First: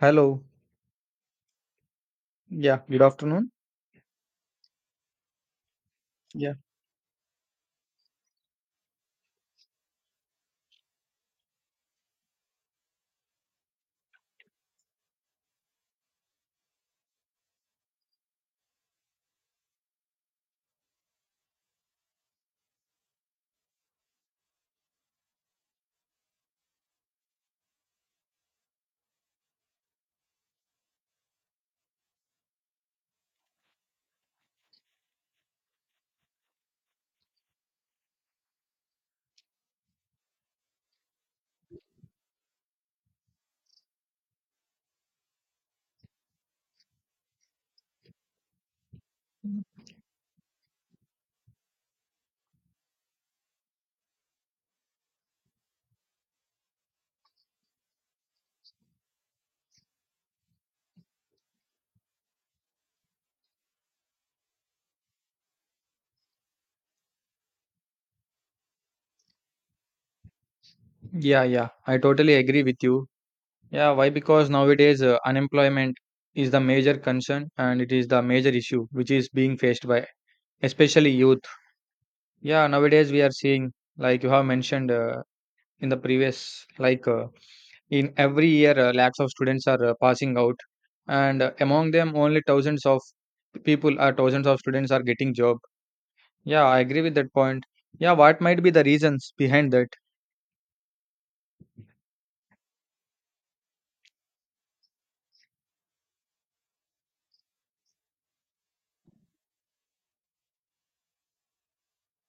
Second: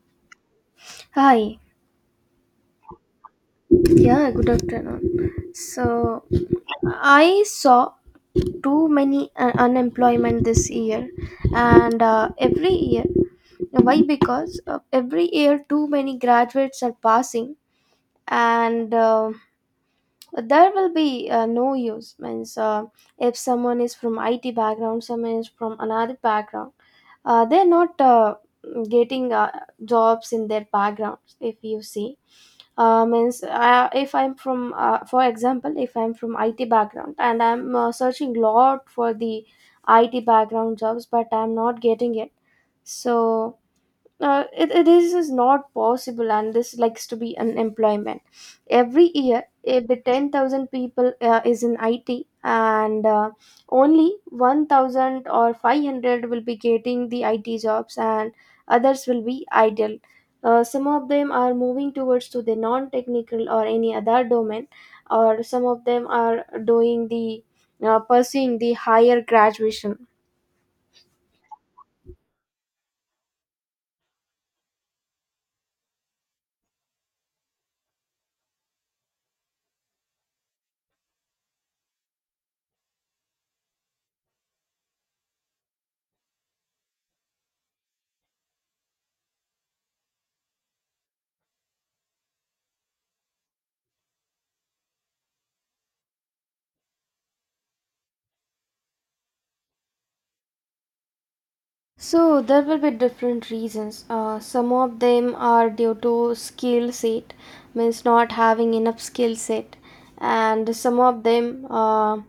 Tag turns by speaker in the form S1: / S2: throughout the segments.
S1: Hello.
S2: Hi.
S1: Yeah, good afternoon.
S2: Yeah, good afternoon. So,
S1: Yeah.
S2: I saw too many unemployment this year, and every year. Why? Because every year too many graduates are passing, and there will be no use. Means if someone is from IT background, someone is from another background, they're not getting jobs in their backgrounds. If you see means if I'm from for example if I'm from IT background and I'm searching lot for the IT background jobs but I'm not getting it. So it is not possible and this likes to be unemployment every year the 10,000 people is in it, and only 1000 or 500 will be getting the IT jobs and others will be idle. Some of them are moving towards to the non-technical or any other domain, or some of them are doing the pursuing the higher graduation.
S1: Yeah, yeah. I totally agree with you. Yeah, why? Because nowadays unemployment is the major concern, and it is the major issue which is being faced by especially youth. Yeah, nowadays we are seeing like you have mentioned, in the previous, in every year lakhs of students are passing out, and among them only thousands of people or thousands of students are getting job. Yeah, I agree with that point. Yeah, what might be the reasons behind that?
S2: So there will be different reasons. Some of them are due to skill set, means not having enough skill set, and some of them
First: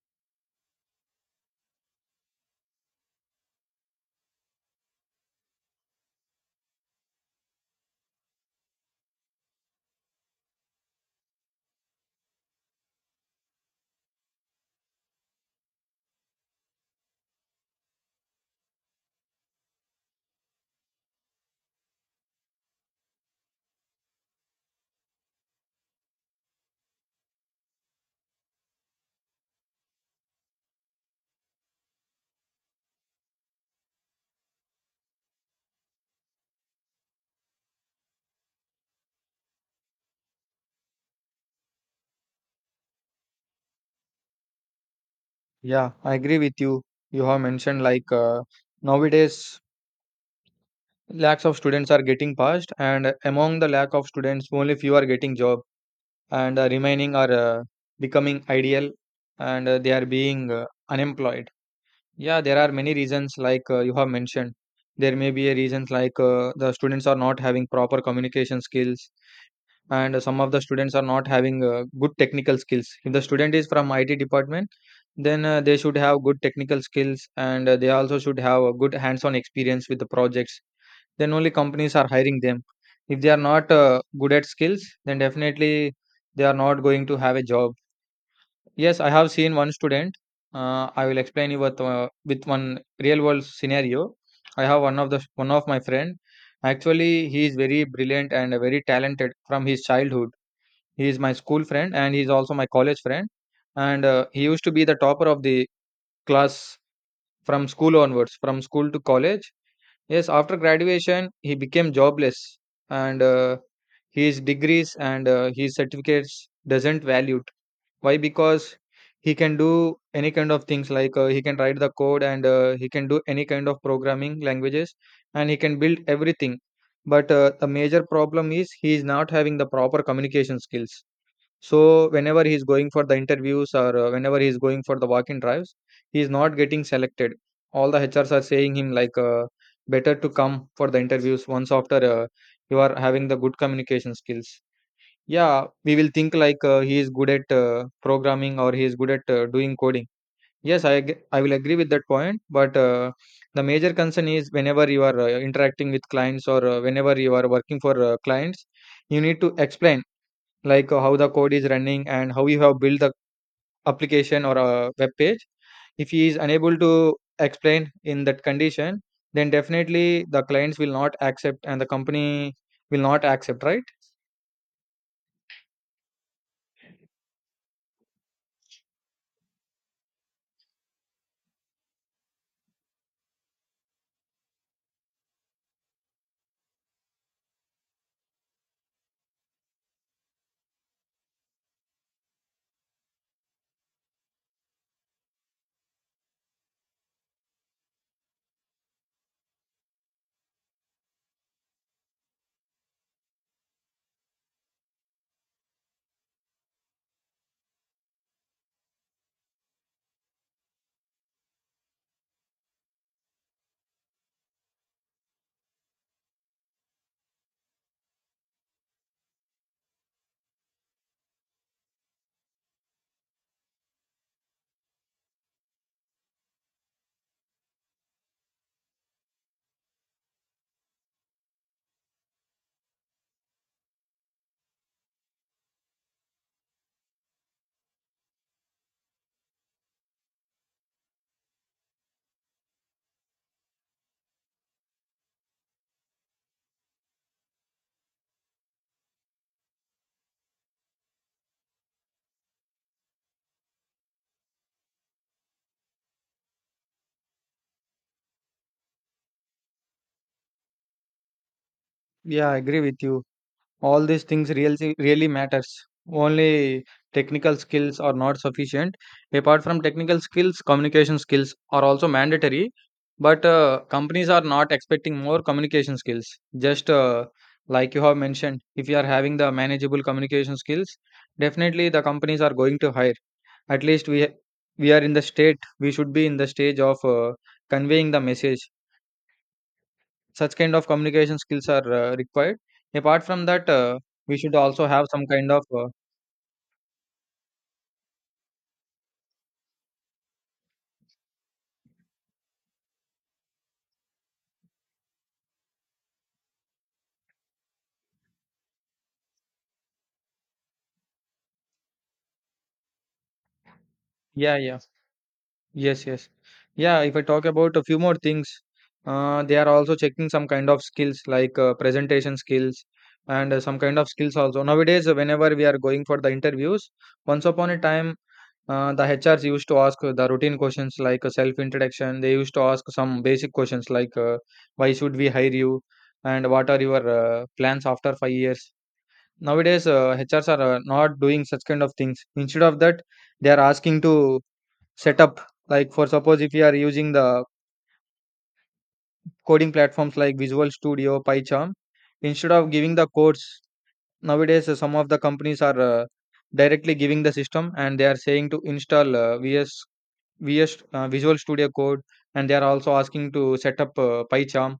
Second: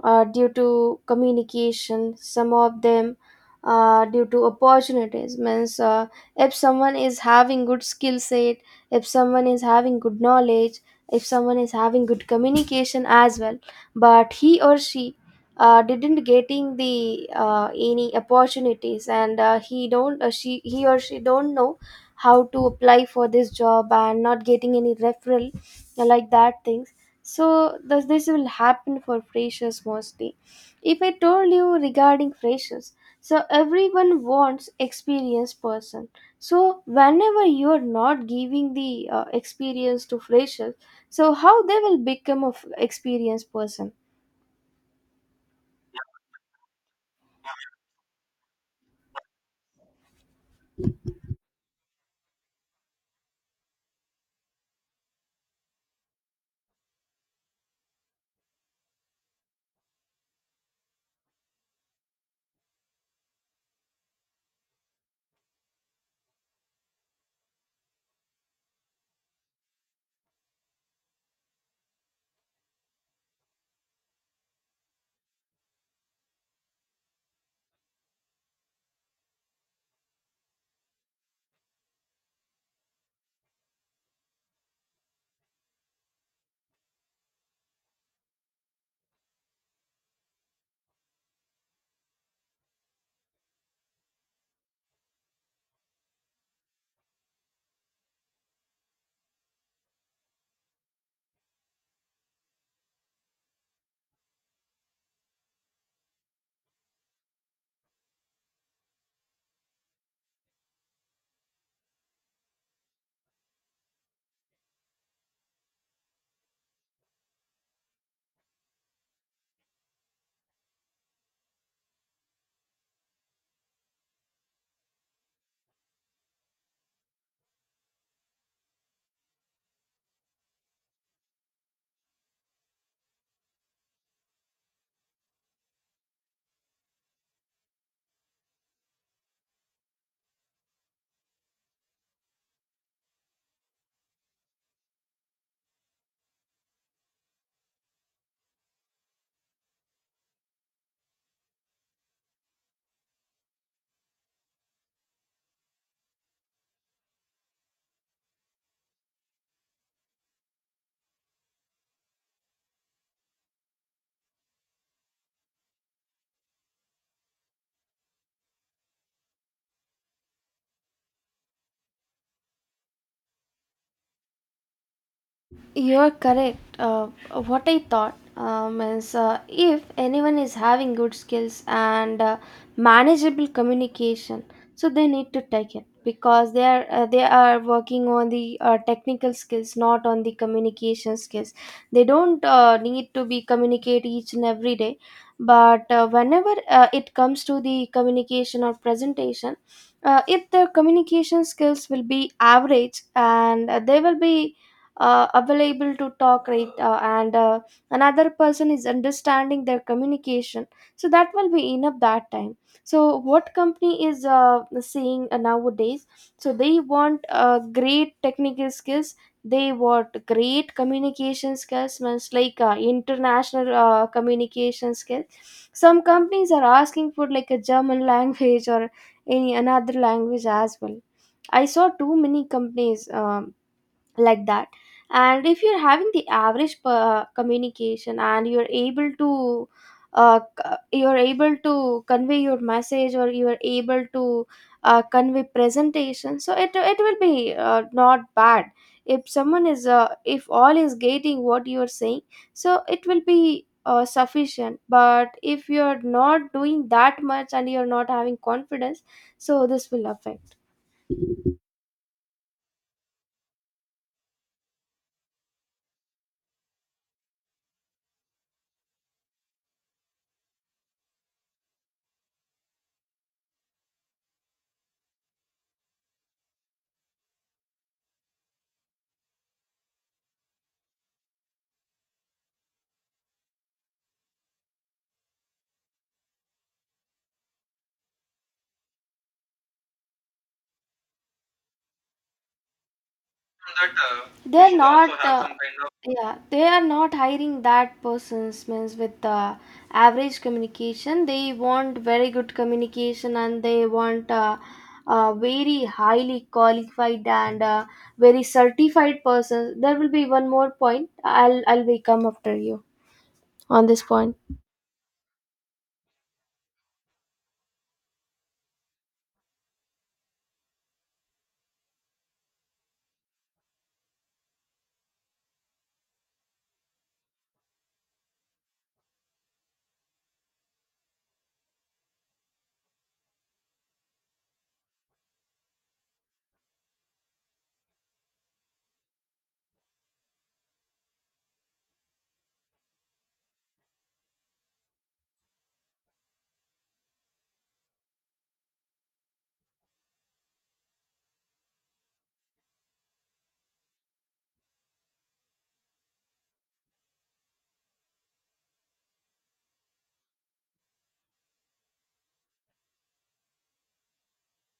S2: are due to communication. Some of them are due to opportunities, means if someone is having good skill set, if someone is having good knowledge, if someone is having good communication as well, but he or she didn't getting the any opportunities, and he or she don't know how to apply for this job and not getting any referral, like that things. So this will happen for freshers mostly. If I told you regarding freshers, so everyone wants experienced person. So whenever you are not giving the experience to freshers, so how they will become a experienced person?
S1: Yeah, I agree with you. You have mentioned like, nowadays lakhs of students are getting passed, and among the lack of students, only few are getting job, and remaining are becoming ideal, and they are being unemployed. Yeah, there are many reasons like, you have mentioned. There may be a reasons like, the students are not having proper communication skills, and some of the students are not having good technical skills. If the student is from IT department, then they should have good technical skills, and they also should have a good hands on experience with the projects. Then only companies are hiring them. If they are not good at skills, then definitely they are not going to have a job. Yes, I have seen one student. I will explain you with one real world scenario. I have one of my friend. Actually, he is very brilliant and very talented from his childhood. He is my school friend and he's also my college friend. And he used to be the topper of the class from school onwards, from school to college. Yes, after graduation, he became jobless, and his degrees and his certificates doesn't valued. Why? Because he can do any kind of things like, he can write the code, and he can do any kind of programming languages, and he can build everything. But the major problem is he is not having the proper communication skills. So whenever he's going for the interviews, or whenever he's going for the walk-in drives, he's not getting selected. All the HRs are saying him like, better to come for the interviews once after you are having the good communication skills. Yeah, we will think like, he is good at programming, or he is good at doing coding. Yes, I will agree with that point, but the major concern is whenever you are interacting with clients, or whenever you are working for clients, you need to explain like, how the code is running and how you have built the application or a web page. If he is unable to explain in that condition, then definitely the clients will not accept and the company will not accept, right?
S2: You're correct. What I thought is if anyone is having good skills and manageable communication, so they need to take it because they are working on the technical skills, not on the communication skills. They don't need to be communicate each and every day, but whenever it comes to the communication or presentation, if their communication skills will be average, and they will be available to talk right, and another person is understanding their communication, so that will be enough that time. So what company is seeing nowadays, so they want great technical skills, they want great communication skills, means like international communication skills. Some companies are asking for like a German language or any another language as well. I saw too many companies like that. And if you're having the average per communication and you're able to you're able to convey your message, or you are able to convey presentation, so it will be not bad. If someone is if all is getting what you are saying, so it will be sufficient. But if you're not doing that much and you're not having confidence, so this will affect
S1: Yeah, I agree with you. All these things really really matters. Only technical skills are not sufficient. Apart from technical skills, communication skills are also mandatory, but companies are not expecting more communication skills, just like you have mentioned. If you are having the manageable communication skills, definitely the companies are going to hire. At least we are in the state, we should be in the stage of conveying the message. Such kind of communication skills are required. Apart from that,
S2: that.
S1: we
S2: We
S1: should
S2: they're should
S1: also
S2: also
S1: have
S2: not
S1: some
S2: have
S1: kind
S2: some
S1: of
S2: kind of, yeah, they are not hiring that persons means with average communication. They want very good communication, and they want very highly qualified and very certified persons. There will be one more point. I'll be come after you on this point.
S1: yeah, yeah, yes, yes, yeah. If I talk about a few more things, they are also checking some kind of skills like presentation skills, and some kind of skills also. Nowadays, whenever we are going for the interviews, once upon a time. The HRs used to ask the routine questions like, self introduction. They used to ask some basic questions like, why should we hire you, and what are your plans after 5 years. Nowadays hrs are not doing such kind of things. Instead of that, they are asking to set up. Like for suppose if you are using the coding platforms like visual studio, pycharm, instead of giving the codes, nowadays some of the companies are directly giving the system, and they are saying to install vs visual studio code, and they are also asking to set up pycharm,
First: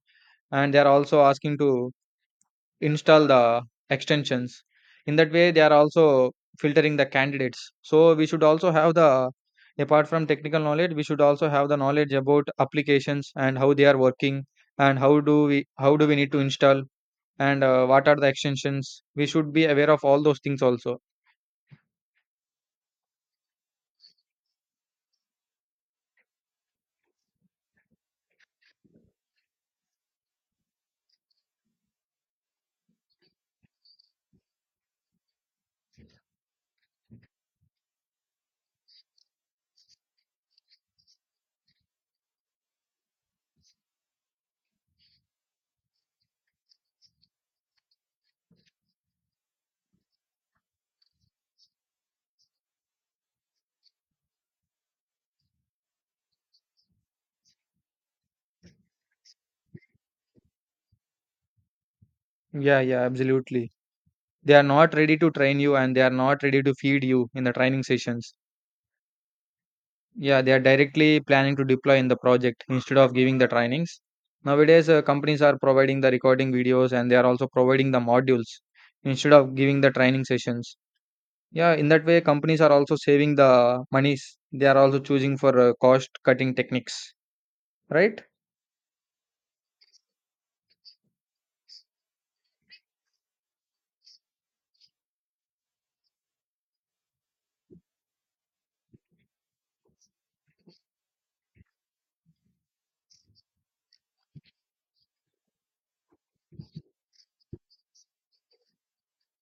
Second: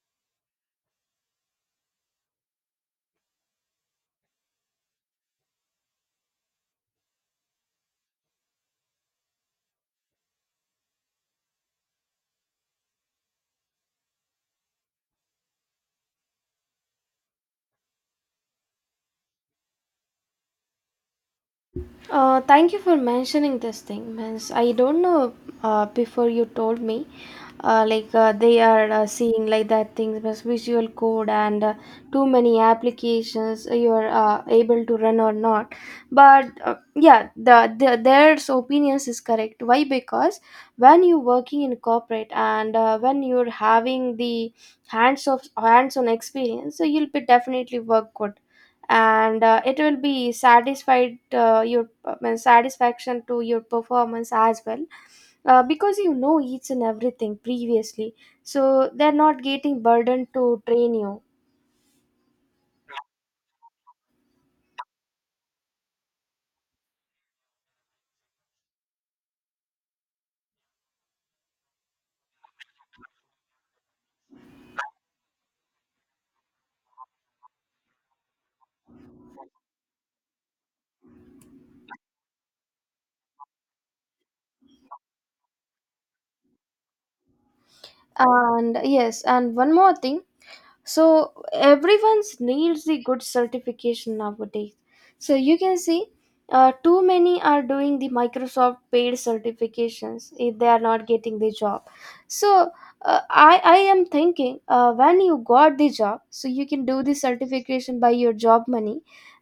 S1: and they are also asking to install the extensions. In that way they are also filtering the candidates. So we should also have the, apart from technical knowledge, we should also have the knowledge about applications and how they are working, and how do we need to install, and what are the extensions we should be aware of, all those things also.
S2: Thank you for mentioning this thing, means I don't know. Before you told me, like they are seeing like that things means Visual Code, and too many applications you are able to run or not. But yeah, the their opinions is correct. Why? Because when you're working in corporate and when you're having the hands-on experience, so you'll be definitely work good, and it will be satisfied your satisfaction to your performance as well, because you know each and everything previously, so they're not getting burdened to train you.
S1: Yeah, yeah, absolutely. They are not ready to train you, and they are not ready to feed you in the training sessions. Yeah, they are directly planning to deploy in the project instead of giving the trainings. Nowadays, companies are providing the recording videos, and they are also providing the modules instead of giving the training sessions. Yeah, in that way, companies are also saving the monies. They are also choosing for cost cutting techniques, right?
S2: And yes, and one more thing, so everyone's needs the good certification nowadays. So you can see too many are doing the Microsoft paid certifications if they are not getting the job. So I am thinking when you got the job, so you can do the certification by your job money.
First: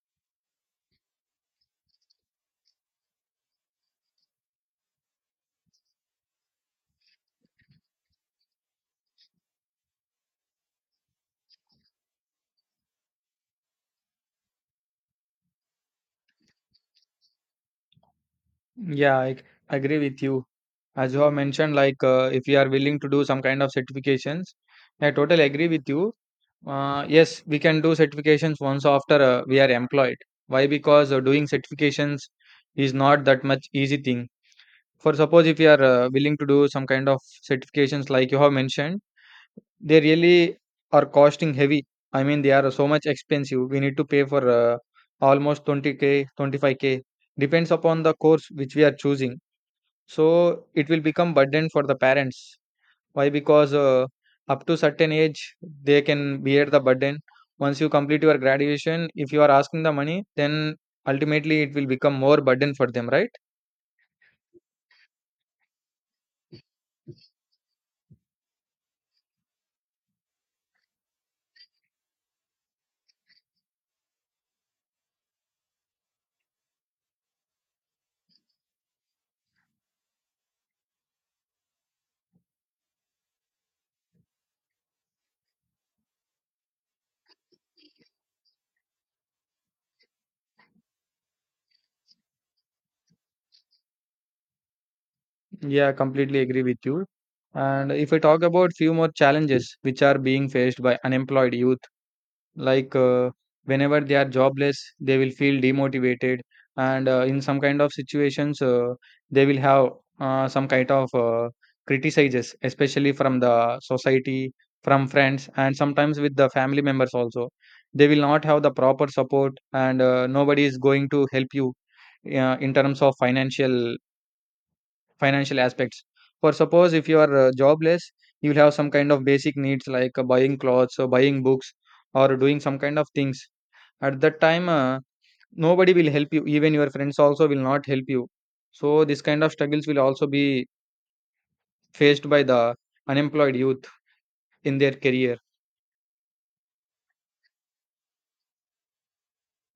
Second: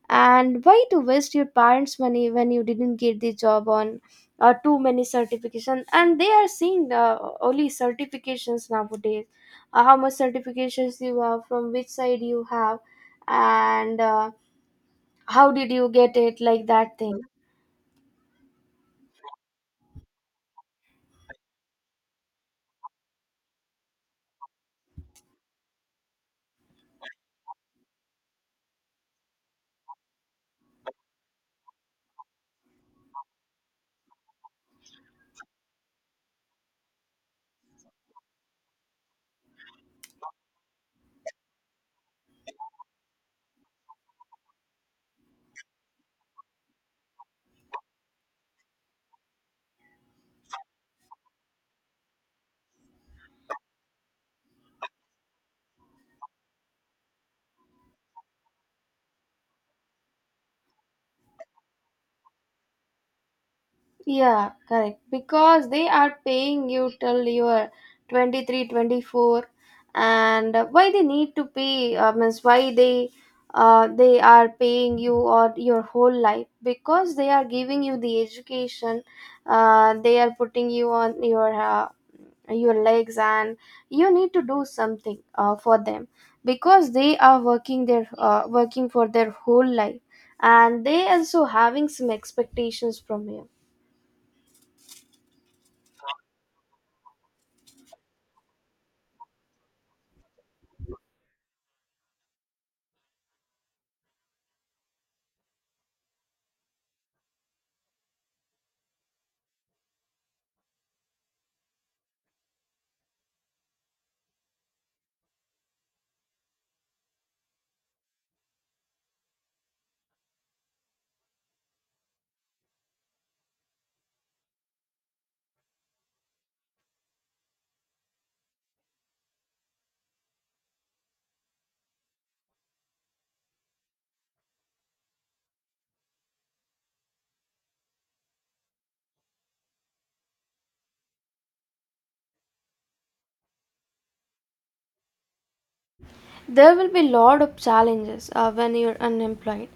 S2: And why to waste your parents money when you didn't get the job on too many certification? And they are seeing only certifications nowadays, how much certifications you have, from which side you have, and how did you get it, like that thing.
S1: Yeah, agree with you. As you have mentioned, like, if you are willing to do some kind of certifications, I totally agree with you. Yes, we can do certifications once after we are employed. Why? Because doing certifications is not that much easy thing. For suppose if you are willing to do some kind of certifications like you have mentioned, they really are costing heavy. I mean, they are so much expensive. We need to pay for almost 20k, 25k. Depends upon the course which we are choosing. So it will become burden for the parents. Why? Because up to certain age, they can bear the burden. Once you complete your graduation, if you are asking the money, then ultimately it will become more burden for them, right?
S2: Yeah, correct. Because they are paying you till you are 23, 24, and why they need to pay means why they are paying you or your whole life, because they are giving you the education, they are putting you on your legs, and you need to do something for them, because they are working their working for their whole life, and they also having some expectations from you.
S1: Yeah, completely agree with you. And if I talk about few more challenges which are being faced by unemployed youth, like, whenever they are jobless they will feel demotivated, and in some kind of situations they will have some kind of criticizes, especially from the society, from friends, and sometimes with the family members also. They will not have the proper support, and nobody is going to help you in terms of financial aspects. For suppose if you are jobless, you will have some kind of basic needs like, buying clothes, or buying books, or doing some kind of things. At that time, nobody will help you. Even your friends also will not help you. So this kind of struggles will also be faced by the unemployed youth in their career.
S2: There will be lot of challenges when you're unemployed.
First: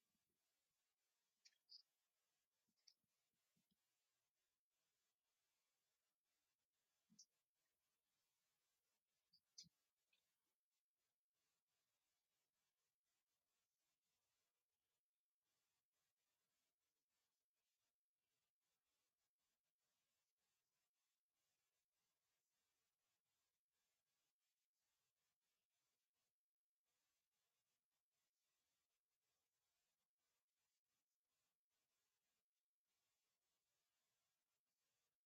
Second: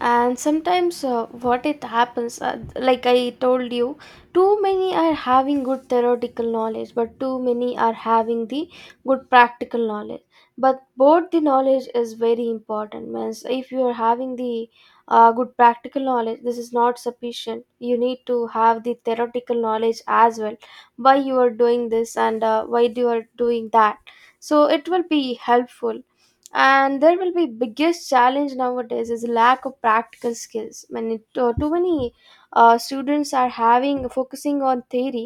S2: And sometimes what it happens, like I told you, too many are having good theoretical knowledge, but too many are having the good practical knowledge. But both the knowledge is very important. Means if you are having the good practical knowledge, this is not sufficient. You need to have the theoretical knowledge as well. Why you are doing this, and why you are doing that, so it will be helpful. And there will be biggest challenge nowadays is lack of practical skills. When it, too too many students are having focusing on theory,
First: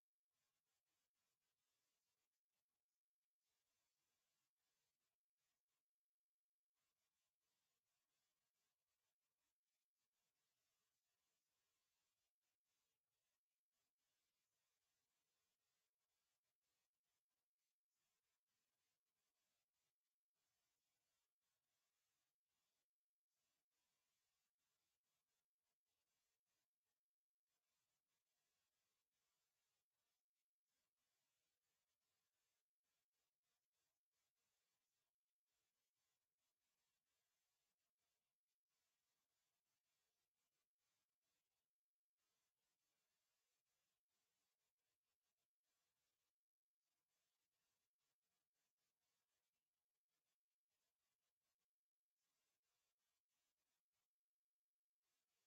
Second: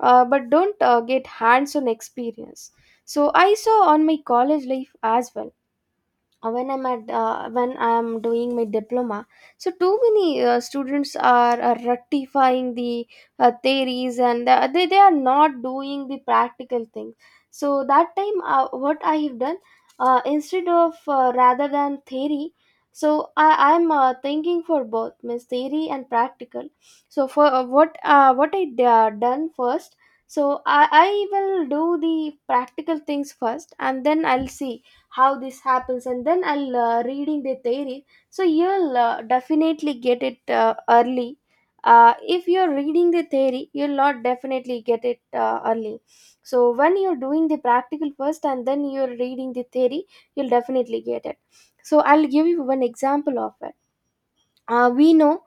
S2: but don't get hands on experience. So I saw on my college life as well, when I'm at when I'm doing my diploma, so too many students are rectifying the theories, and they are not doing the practical things. So that time what I have done, instead of rather than theory, so I'm thinking for both, means theory and practical. So for what I done first, so I will do the practical things first, and then I'll see how this happens, and then I'll reading the theory. So you'll definitely get it early. If you're reading the theory, you'll not definitely get it early. So when you're doing the practical first, and then you're reading the theory, you'll definitely get it. So I'll give you one example of it. We know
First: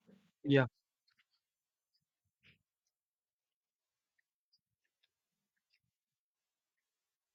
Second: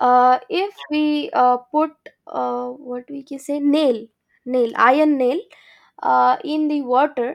S1: Yeah,
S2: if we put what we can say nail nail iron nail in the water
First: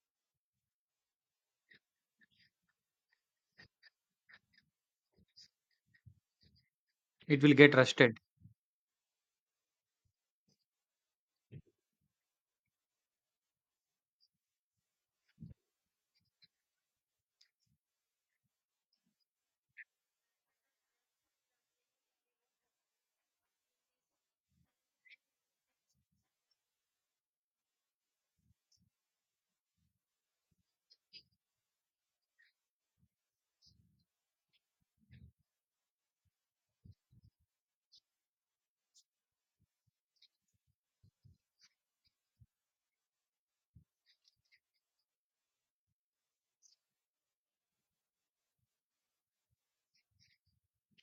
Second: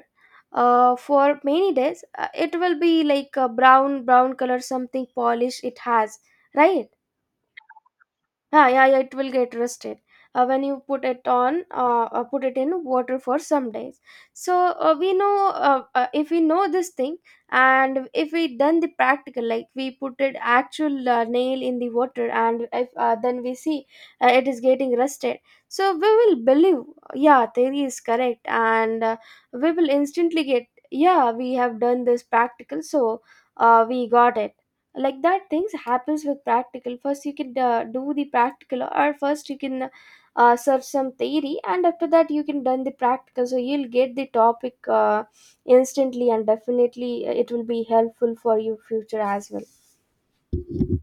S2: for many days, it will be like a brown color something polish it has, right?
S1: it will get rusted.
S2: Yeah, yeah, yeah, it will get rusted when you put it on, put it in water for some days. So we know if we know this thing, and if we done the practical, like we put it actual nail in the water, and if then we see it is getting rusted, so we will believe, yeah, theory is correct, and we will instantly get, yeah, we have done this practical, so we got it. Like that things happens. With practical first, you can do the practical, or first you can search some theory, and after that you can done the practical, so you'll get the topic instantly, and definitely it will be helpful for your future as well.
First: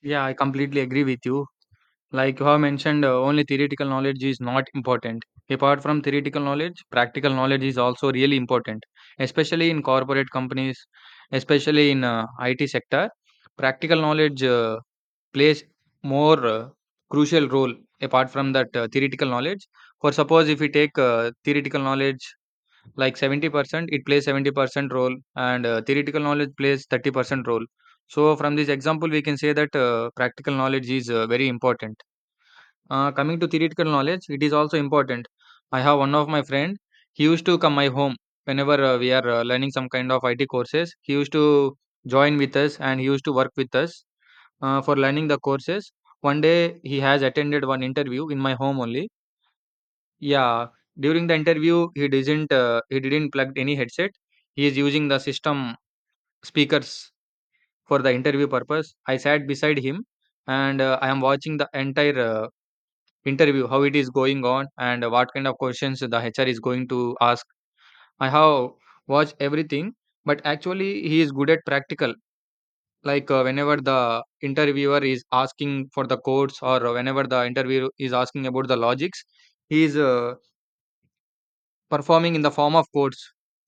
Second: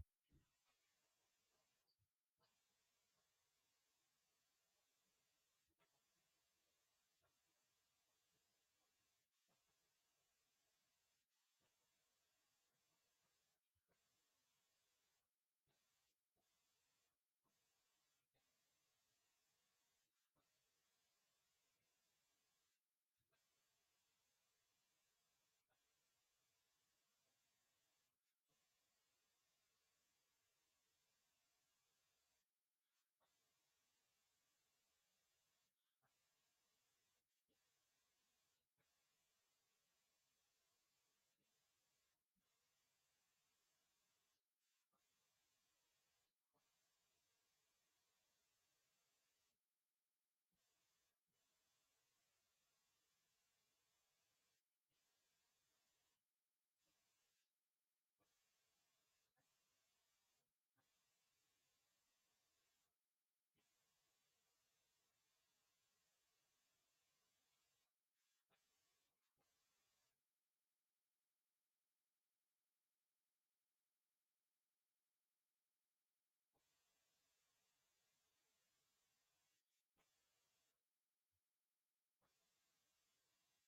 S1: Yeah, I completely agree with you. Like you have mentioned, only theoretical knowledge is not important. Apart from theoretical knowledge, practical knowledge is also really important, especially in corporate companies, especially in IT sector. Practical knowledge plays more crucial role apart from that theoretical knowledge. For suppose if we take theoretical knowledge, like 70%, it plays 70% role, and theoretical knowledge plays 30% role. So from this example we can say that practical knowledge is very important. Coming to theoretical knowledge, it is also important. I have one of my friend. He used to come my home whenever we are learning some kind of IT courses. He used to join with us and he used to work with us for learning the courses. One day he has attended one interview in my home only. Yeah, during the interview he didn't plug any headset. He is using the system speakers for the interview purpose. I sat beside him and I am watching the entire interview, how it is going on and what kind of questions the HR is going to ask. I have watched everything, but actually he is good at practical. Like whenever the interviewer is asking for the codes, or whenever the interviewer is asking about the logics, he is performing in the form of codes.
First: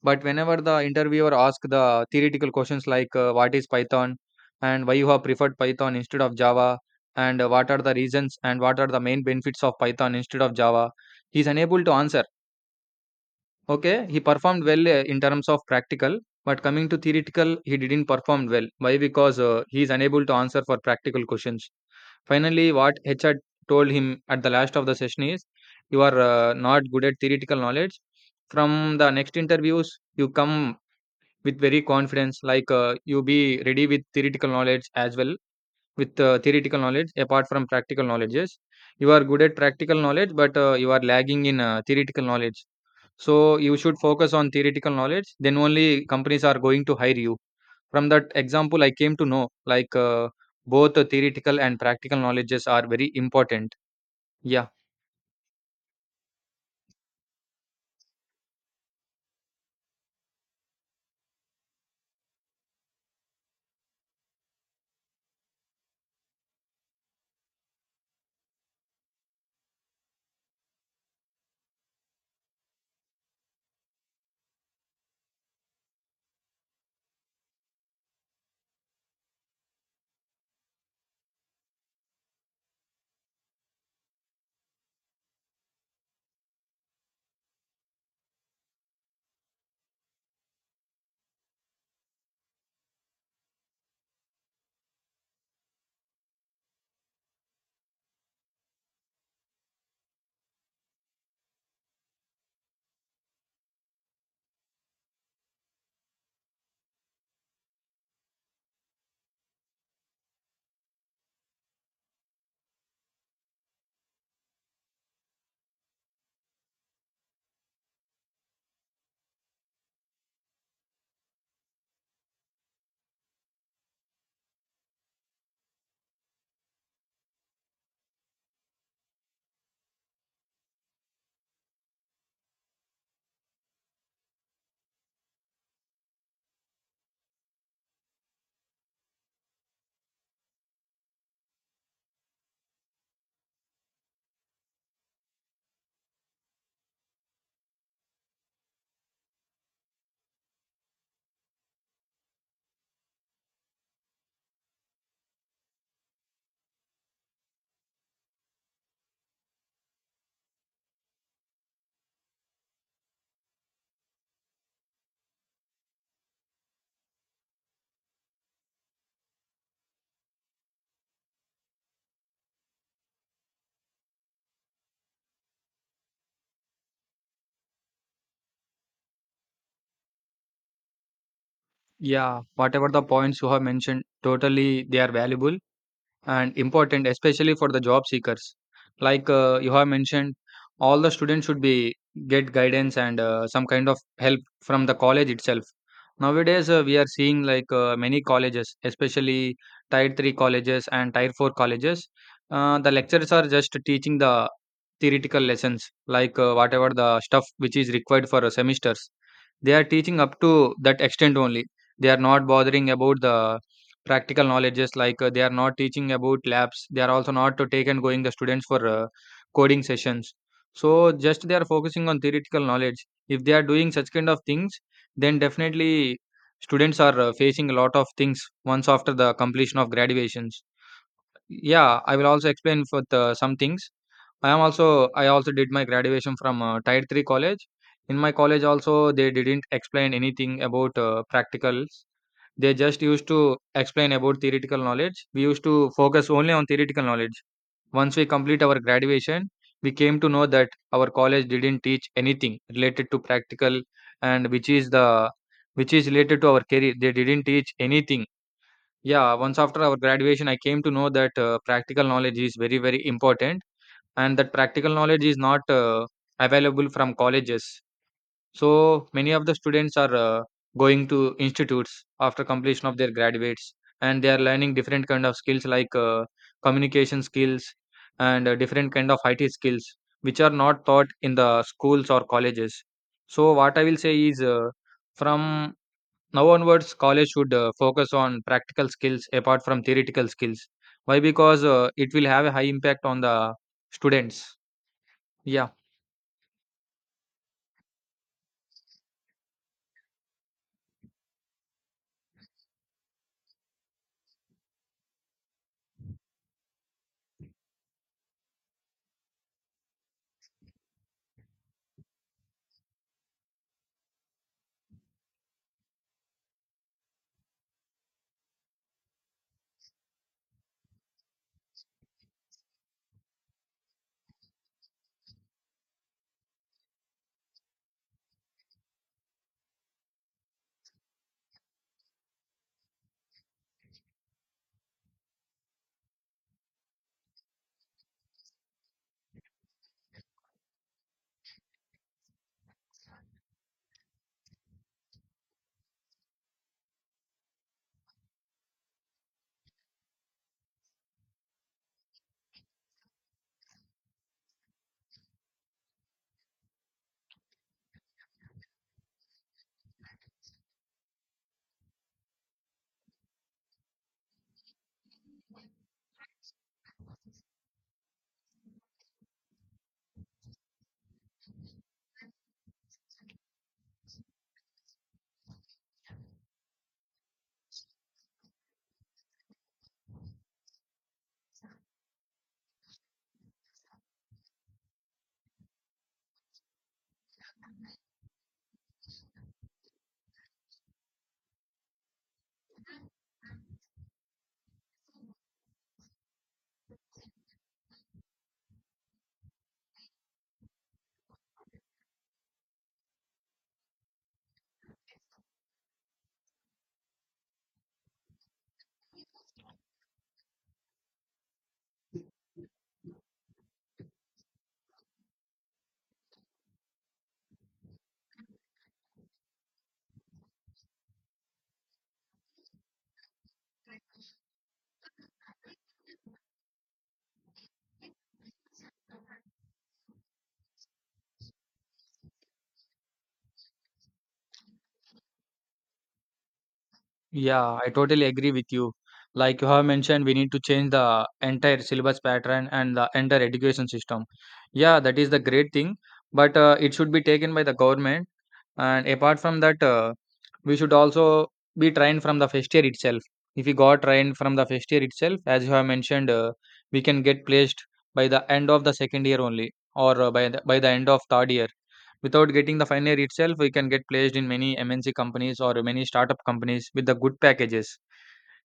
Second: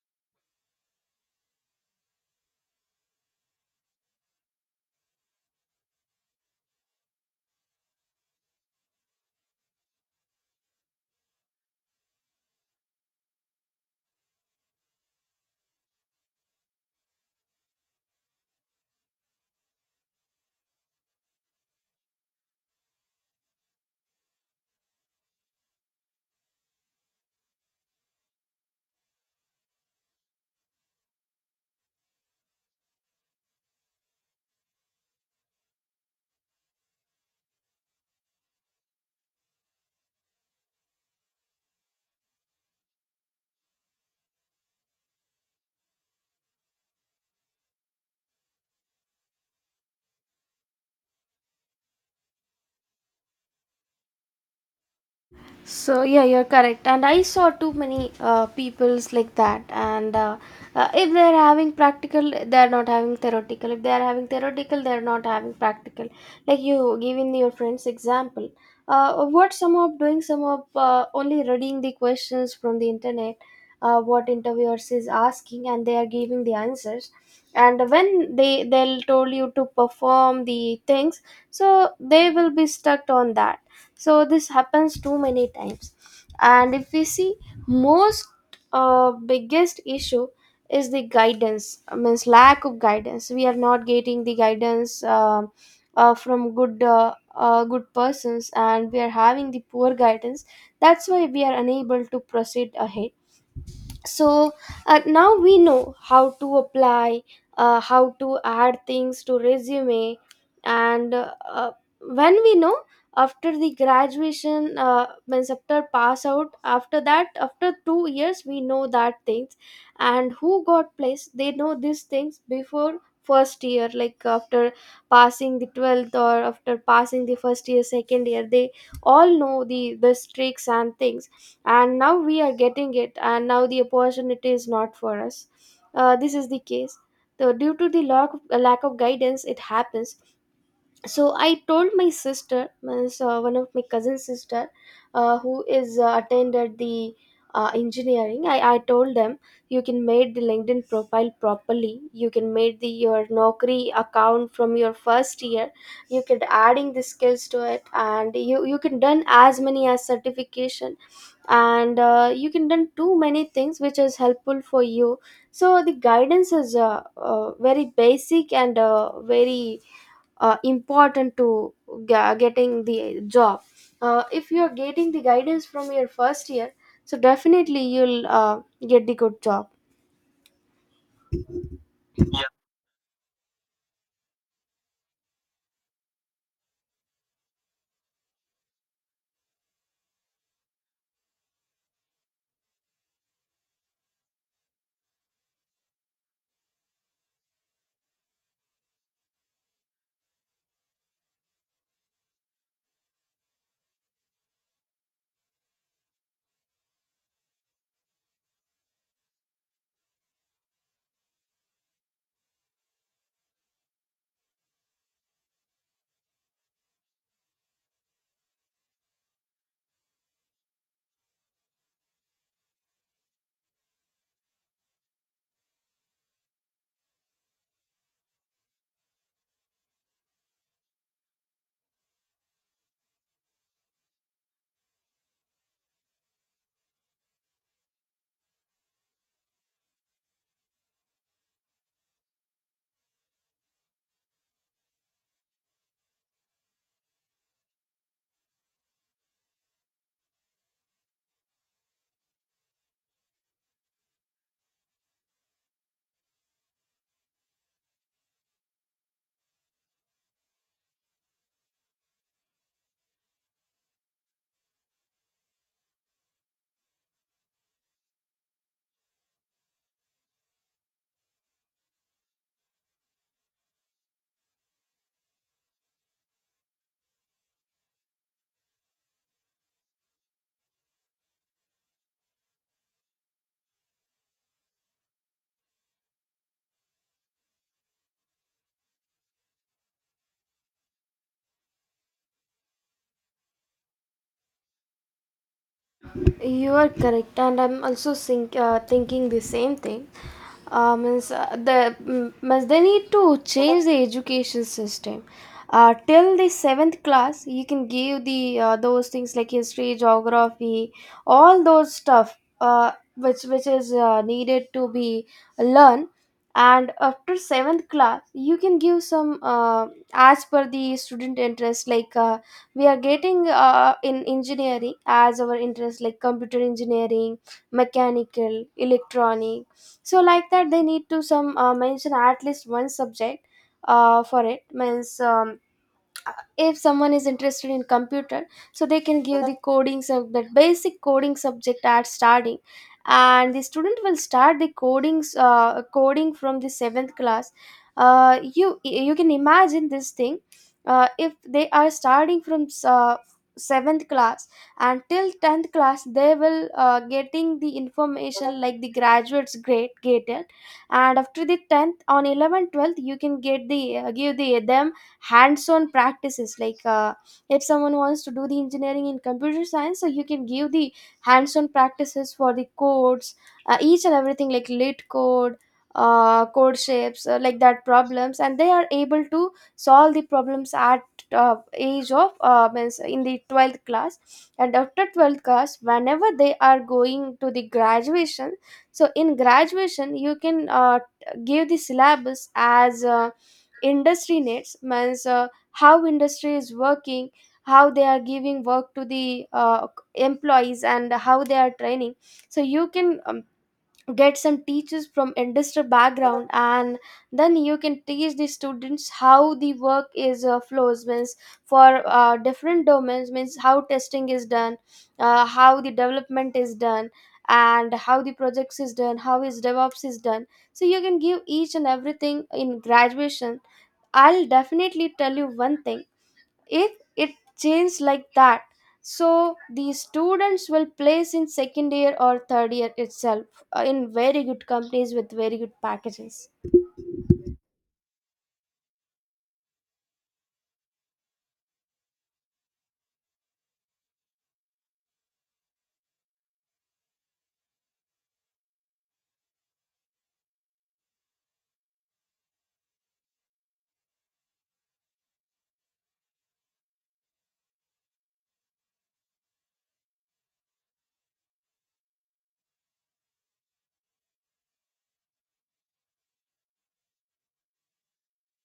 S1: But whenever the interviewer asks the theoretical questions, like what is python and why you have preferred python instead of java, and what are the reasons and what are the main benefits of python instead of java, he is unable to answer. Okay, he performed well in terms of practical, but coming to theoretical, he didn't perform well. Why? Because he is unable to answer for practical questions. Finally, what HR told him at the last of the session is, you are not good at theoretical knowledge. From the next interviews, you come with very confidence, like you be ready with theoretical knowledge as well, with theoretical knowledge apart from practical knowledges. You are good at practical knowledge, but you are lagging in theoretical knowledge. So you should focus on theoretical knowledge. Then only companies are going to hire you. From that example, I came to know, like both the theoretical and practical knowledges are very important. Yeah.
S2: So yeah, you're correct, and I saw too many people's like that. And if they're having practical, they're not having theoretical. If they're having theoretical, they're not having practical. Like you giving your friends example, what some of doing, some of only reading the questions from the internet, what interviewers is asking, and they are giving the answers. And when they'll told you to perform the things, so they will be stuck on that. So this happens too many times. And if we see, most biggest issue is the guidance, means lack of guidance. We are not getting the guidance from good good persons, and we are having the poor guidance. That's why we are unable to proceed ahead. So now we know how to apply, how to add things to resume. And when we know after the graduation, means after pass out after that, after 2 years we know that things. And who got placed, they know these things before first year, like after passing the 12th or after passing the first year second year. They all know the tricks and things. And now we are getting it, and now the opportunity is not for us. This is the case. So due to the lack of guidance it happens. So I told my sister, means, one of my cousin sister who is attended the engineering. I told them, you can make the LinkedIn profile properly, you can make the your Naukri account from your first year, you can adding the skills to it, and you can done as many as certification, and you can done too many things which is helpful for you. So the guidance is very basic and very important to getting the job. If you are getting the guidance from your first year, so definitely you'll get the good job.
S1: Yeah, whatever the points you have mentioned, totally they are valuable and important, especially for the job seekers. Like you have mentioned, all the students should be get guidance and some kind of help from the college itself. Nowadays we are seeing, like many colleges, especially tier 3 colleges and tier 4 colleges, the lecturers are just teaching the theoretical lessons, like whatever the stuff which is required for semesters, they are teaching up to that extent only. They are not bothering about the practical knowledges. Like they are not teaching about labs. They are also not to take and going the students for coding sessions. So just they are focusing on theoretical knowledge. If they are doing such kind of things, then definitely students are facing a lot of things once after the completion of graduations. Yeah, I will also explain some things. I also did my graduation from tier 3 college. In my college also, they didn't explain anything about practicals. They just used to explain about theoretical knowledge. We used to focus only on theoretical knowledge. Once we complete our graduation, we came to know that our college didn't teach anything related to practical, and which is related to our career, they didn't teach anything. Yeah, once after our graduation, I came to know that practical knowledge is very, very important, and that practical knowledge is not available from colleges. So many of the students are going to institutes after completion of their graduates, and they are learning different kind of skills, like communication skills and different kind of IT skills, which are not taught in the schools or colleges. So what I will say is, from now onwards college should focus on practical skills apart from theoretical skills. Why? Because it will have a high impact on the students. Yeah.
S2: You are correct, and I'm also thinking the same thing. Means the means they need to change the education system. Till the seventh class, you can give the those things like history, geography, all those stuff, which is needed to be learned. And after seventh class, you can give some as per the student interest, like. We are getting in engineering as our interest, like computer engineering, mechanical, electronic. So like that, they need to some mention at least one subject for it, means if someone is interested in computer, so they can give the coding sub, that basic coding subject at starting. And the student will start the coding from the seventh class. You can imagine this thing. If they are starting from seventh class and till 10th class, they will getting the information like the graduates grade gated. And after the 10th, on 11th 12th, you can get the give the them hands-on practices, like if someone wants to do the engineering in computer science, so you can give the hands-on practices for the codes, each and everything like lit code, code shapes, like that problems, and they are able to solve the problems at age of means in the 12th class. And after 12th class, whenever they are going to the graduation, so in graduation you can give the syllabus as industry needs, means how industry is working, how they are giving work to the employees, and how they are training. So you can get some teachers from industry background, and then you can teach the students how the work is flows, means for different domains, means how testing is done, how the development is done, and how the projects is done, how is DevOps is done. So you can give each and everything in graduation. I'll definitely tell you one thing. If it changes like that, so the students will place in second year or third year itself, in very good companies with very good packages.
S1: Yeah, I totally agree with you. Like you have mentioned, we need to change the entire syllabus pattern and the entire education system. Yeah, that is the great thing, but it should be taken by the government. And apart from that, we should also be trained from the first year itself. If we got trained from the first year itself, as you have mentioned, we can get placed by the end of the second year only, or by the end of third year. Without getting the final year itself, we can get placed in many MNC companies or many startup companies with the good packages.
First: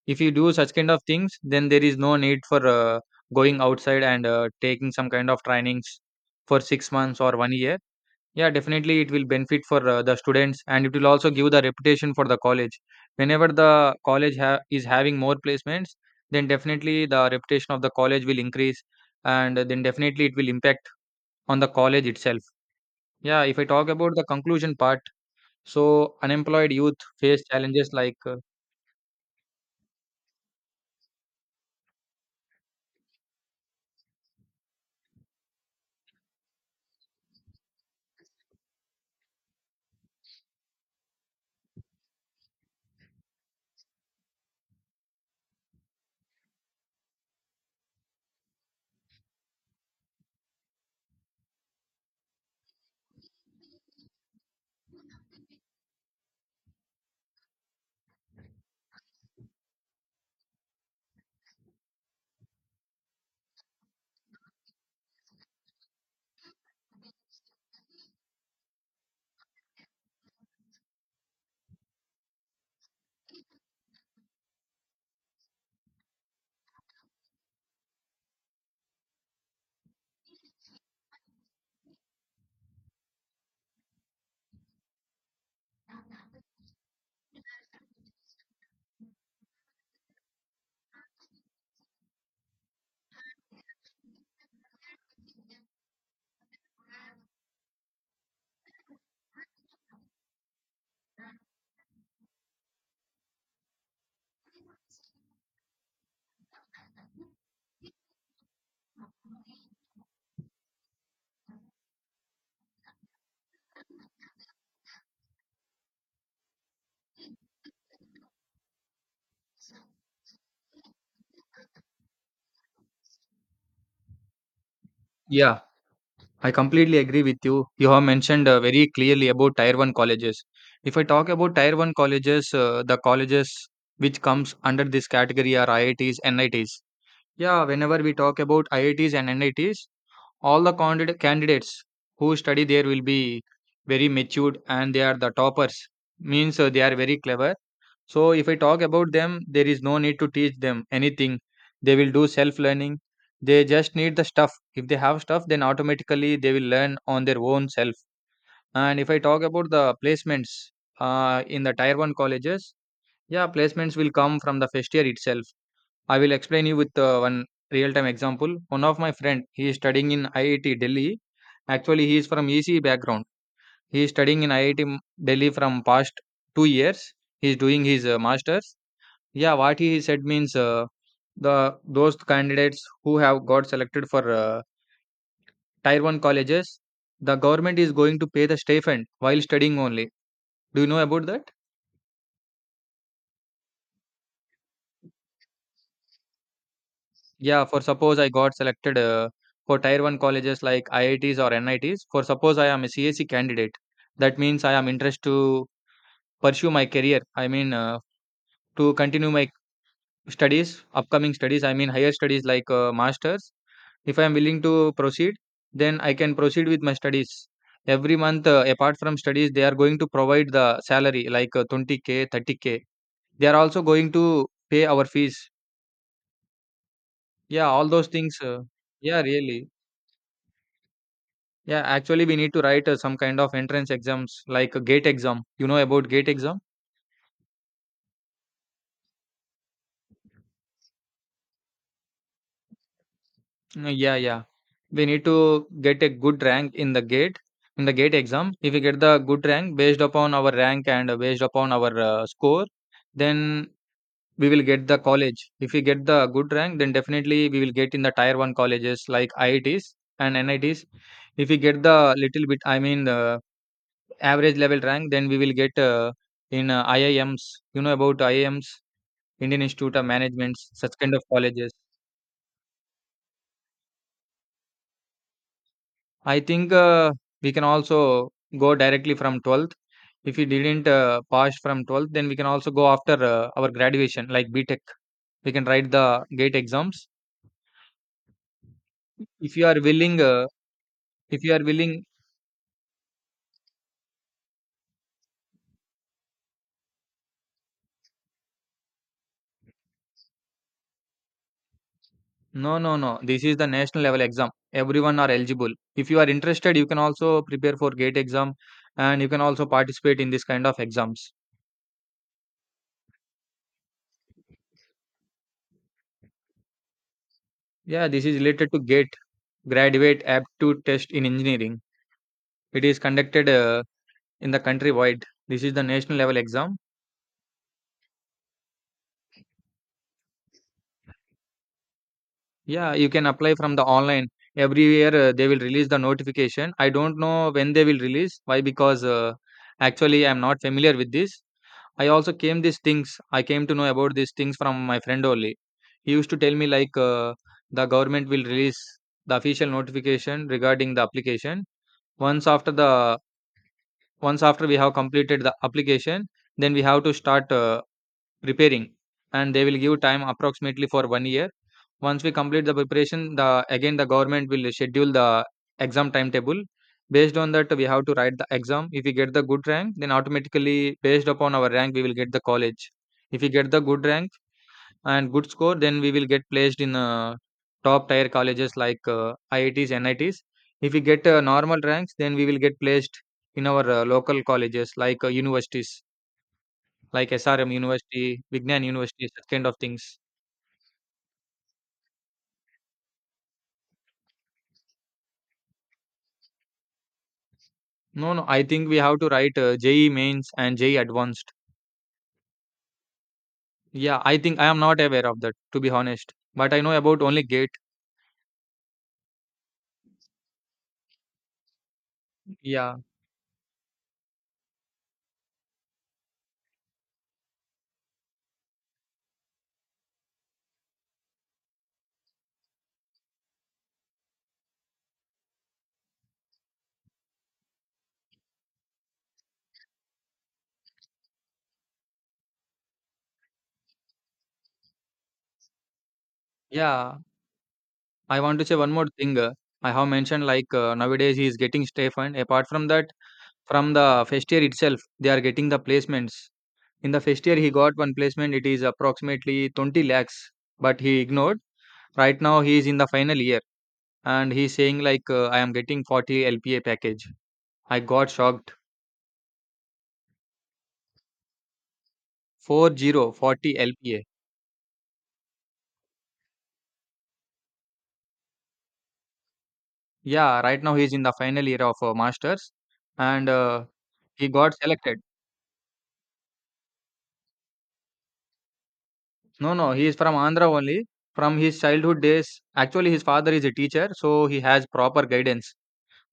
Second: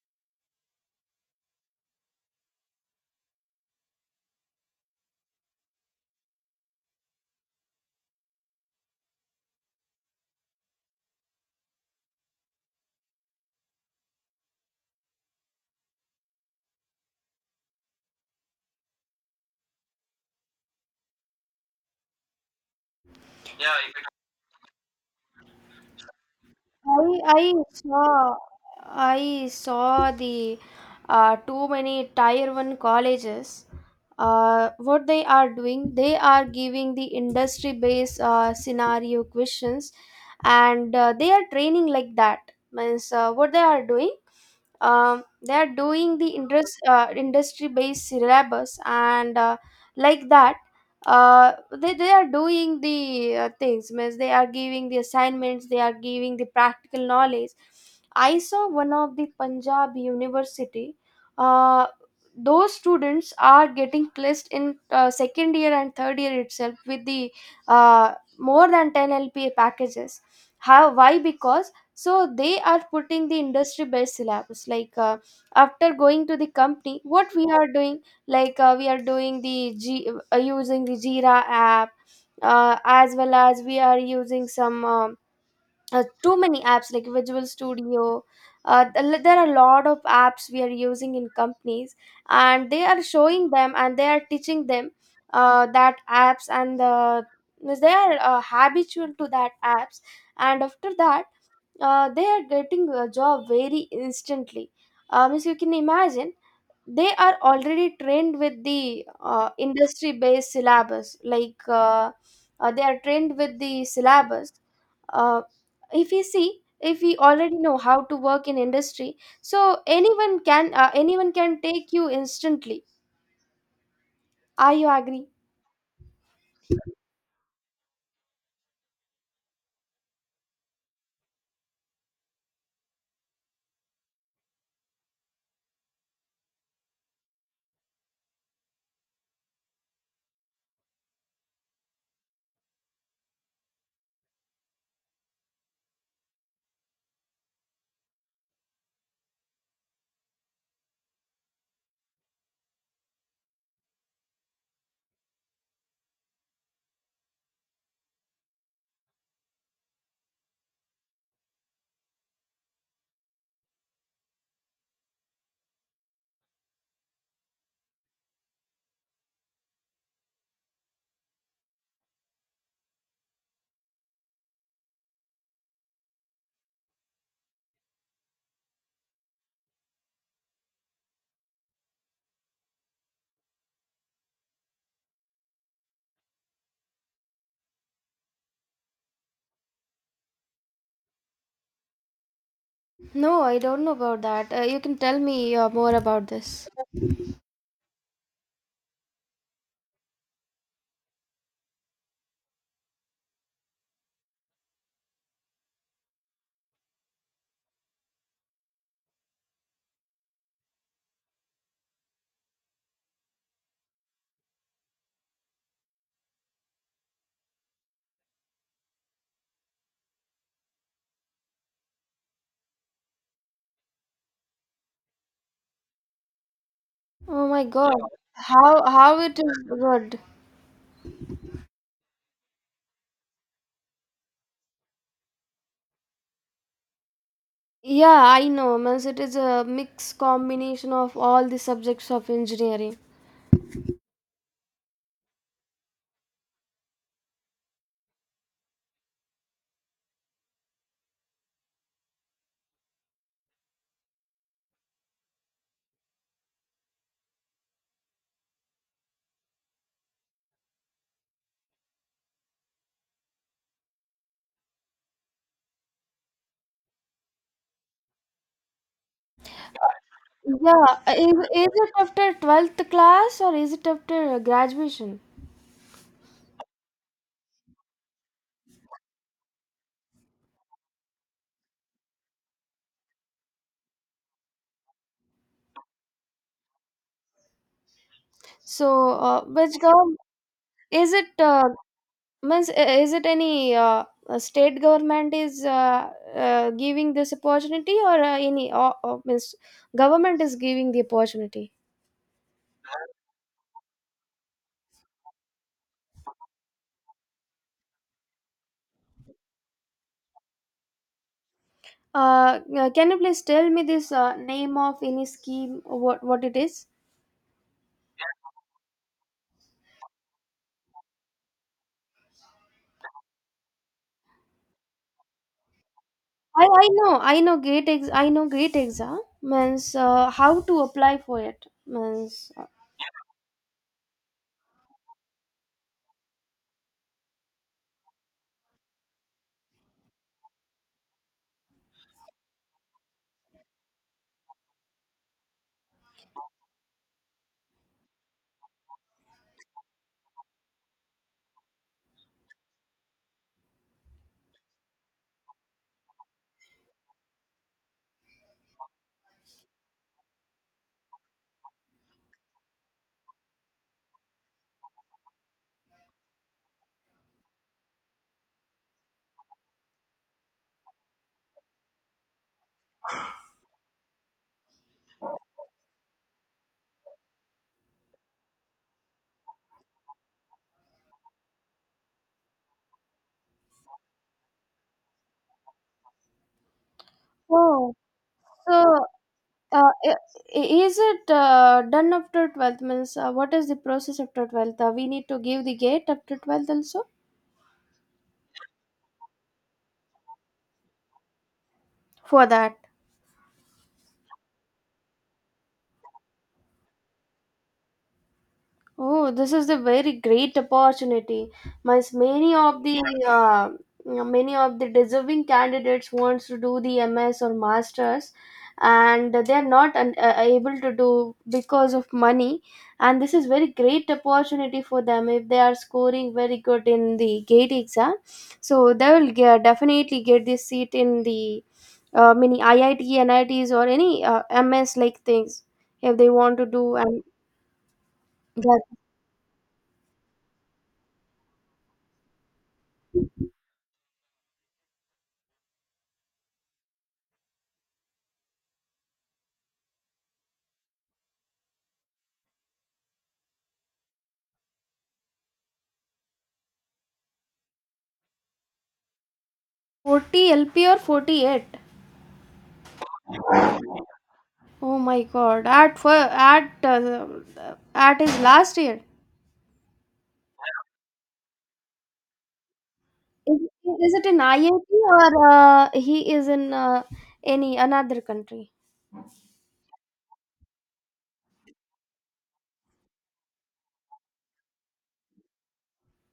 S1: If you do such kind of things, then there is no need for going outside and taking some kind of trainings for 6 months or one year. Yeah, definitely it will benefit for the students, and it will also give the reputation for the college. Whenever the college is having more placements, then definitely the reputation of the college will increase, and then definitely it will impact on the college itself. Yeah, if I talk about the conclusion part, so unemployed youth
S2: I
S1: face
S2: I
S1: challenges like
S2: saw I saw the too many tier one colleges. What they are doing, they are giving the industry based scenario questions, and they are training like that. Means what they are doing the interest industry based syllabus and like that, uh, they are doing the things, means they are giving the assignments, they are giving the practical knowledge. I saw one of the Punjab University. uh, those students are getting placed in second year and third year itself with the more than 10 lpa packages. How why? Because so they are putting the industry based syllabus, like after going to the company what we are doing, like we are doing the using the Jira app, as well as we are using some too many apps like Visual Studio, there are a lot of apps we are using in companies, and they are showing them and they are teaching them that apps, and they are habitual to that apps. And after that, they are getting a job very instantly. As you can imagine, they are already trained with the industry based syllabus. Like they are trained with the syllabus. Uh, if we see, if we already know how to work in industry, so anyone can take you instantly. Are you agree?
S1: yeah, I completely agree with you. You have mentioned very clearly about tier 1 colleges. If I talk about tier 1 colleges, the colleges which comes under this category are IITs, NITs. Yeah, whenever we talk about IITs and NITs, all the candidates who study there will be very matured, and they are the toppers. Means they are very clever. So if I talk about them, there is no need to teach them anything. They will do self learning. They just need the stuff. If they have stuff, then automatically they will learn on their own self. And if I talk about the placements in the tier one colleges, yeah, placements will come from the first year itself. I will explain you with one real time example. One of my friend, he is studying in IIT Delhi. Actually, he is from ECE background. He is studying in IIT Delhi from past 2 years. He is doing his master's. Yeah, what he said means the those candidates who have got selected for tier one colleges, the government is going to pay the stipend while studying only. Do you know about that?
S2: No, I don't know about that. You can tell me more about this.
S1: Yeah, for suppose I got selected for tier one colleges like IITs or NITs. For suppose I am a CAC candidate, that means I am interested to pursue my career. I mean to continue my studies, upcoming studies. I mean higher studies, like masters. If I am willing to proceed, then I can proceed with my studies. Every month, apart from studies, they are going to provide the salary, like 20K, 30K. They are also going to pay our fees.
S2: Oh my
S1: Yeah, all
S2: God,
S1: those things.
S2: how
S1: Yeah,
S2: it is
S1: really.
S2: good.
S1: Yeah, actually, we need to write some kind of entrance exams like a gate exam. You know about gate exam?
S2: Yeah, I know. Means it is a mixed combination of all the subjects of engineering.
S1: Mm, yeah, yeah. We need to get a good rank in the gate exam. If we get the good rank based upon our rank and based upon our score, then we will get the college. If we get the good rank, then definitely we will get in the tier one colleges like IITs and NITs. If we get the little bit, I mean, average level rank, then we will get in IIMs. You know about IIMs, Indian Institute of Management, such kind
S2: Yeah,
S1: of
S2: is
S1: colleges.
S2: it after 12th class or is it after graduation?
S1: I think we can also go directly from 12th. If we didn't pass from 12th, then we can also go after our graduation, like B Tech. We can write the gate exams.
S2: So,
S1: If you
S2: which
S1: are
S2: gov
S1: willing,
S2: is it
S1: if you are willing,
S2: means is it any state government is giving this opportunity, or any means government is giving the opportunity?
S1: no, no, no. This is the national level exam. Everyone are eligible. If you are interested, you can also prepare for GATE exam, and you can also participate in this kind of exams.
S2: Can you please tell me this name of any scheme? What it is?
S1: Yeah, this is related to GATE, Graduate Aptitude Test in Engineering. It is conducted in the country wide. This is the national level exam.
S2: I know great exam, means how to apply for it, means
S1: Yeah, you can apply from the online. Every year they will release the notification. I don't know when they will release. Why? Because actually I am not familiar with this. I also came these things. I came to know about these things from my friend only. He used to tell me like the government will release the official notification regarding the application. Once after the once after we have completed the application, then we have to start repairing, and they will give time approximately for one year. Once we complete the preparation, the again the government will schedule the exam timetable. Based on that, we have to write the exam. If we get the good rank, then automatically, based upon our rank, we will get the college. If we get the good rank and good score, then we will get placed in top tier colleges like IITs, NITs. If we get normal ranks, then we will get placed in our local colleges, like universities like SRM
S2: oh,
S1: University,
S2: so
S1: Vignan
S2: uh,
S1: University, such kind of things.
S2: i- is it done after 12th, means what is the process after 12th? We need to give the gate after 12th also
S1: No, no, I think we have to write JE mains and JE advanced.
S2: for that.
S1: Yeah, I think I am not aware of that, to be honest. But I know about only GATE.
S2: Oh, this is a very great opportunity. Mas Many of
S1: Yeah,
S2: the uh, deserving candidates wants to do the MS or masters, and they are not able to do because of money. And this is very great opportunity for them if they are scoring very good in the gate exam. So they will definitely get this seat in the mini IIT, NITs, or any MS like things if they want to do
S1: yeah.
S2: and.
S1: I want to say one more thing. I have mentioned like nowadays he is getting safe, and apart from that, from the first year itself, they are getting the placements. In the first year, he got one placement. It is approximately 20 lakhs, but he ignored. Right now, he is in the final year, and he's saying like I am getting 40 lpa package. I got shocked.
S2: 40 LP or 48?
S1: Four zero forty lpa.
S2: Oh my god. At for at At his last year.
S1: Yeah, right now he's in the final year of master's, and
S2: Is, is it in
S1: he got
S2: IIT
S1: selected.
S2: or he is in any another country?
S1: No, no, he is from Andhra only. From his childhood days, actually his father is a teacher, so he has proper guidance.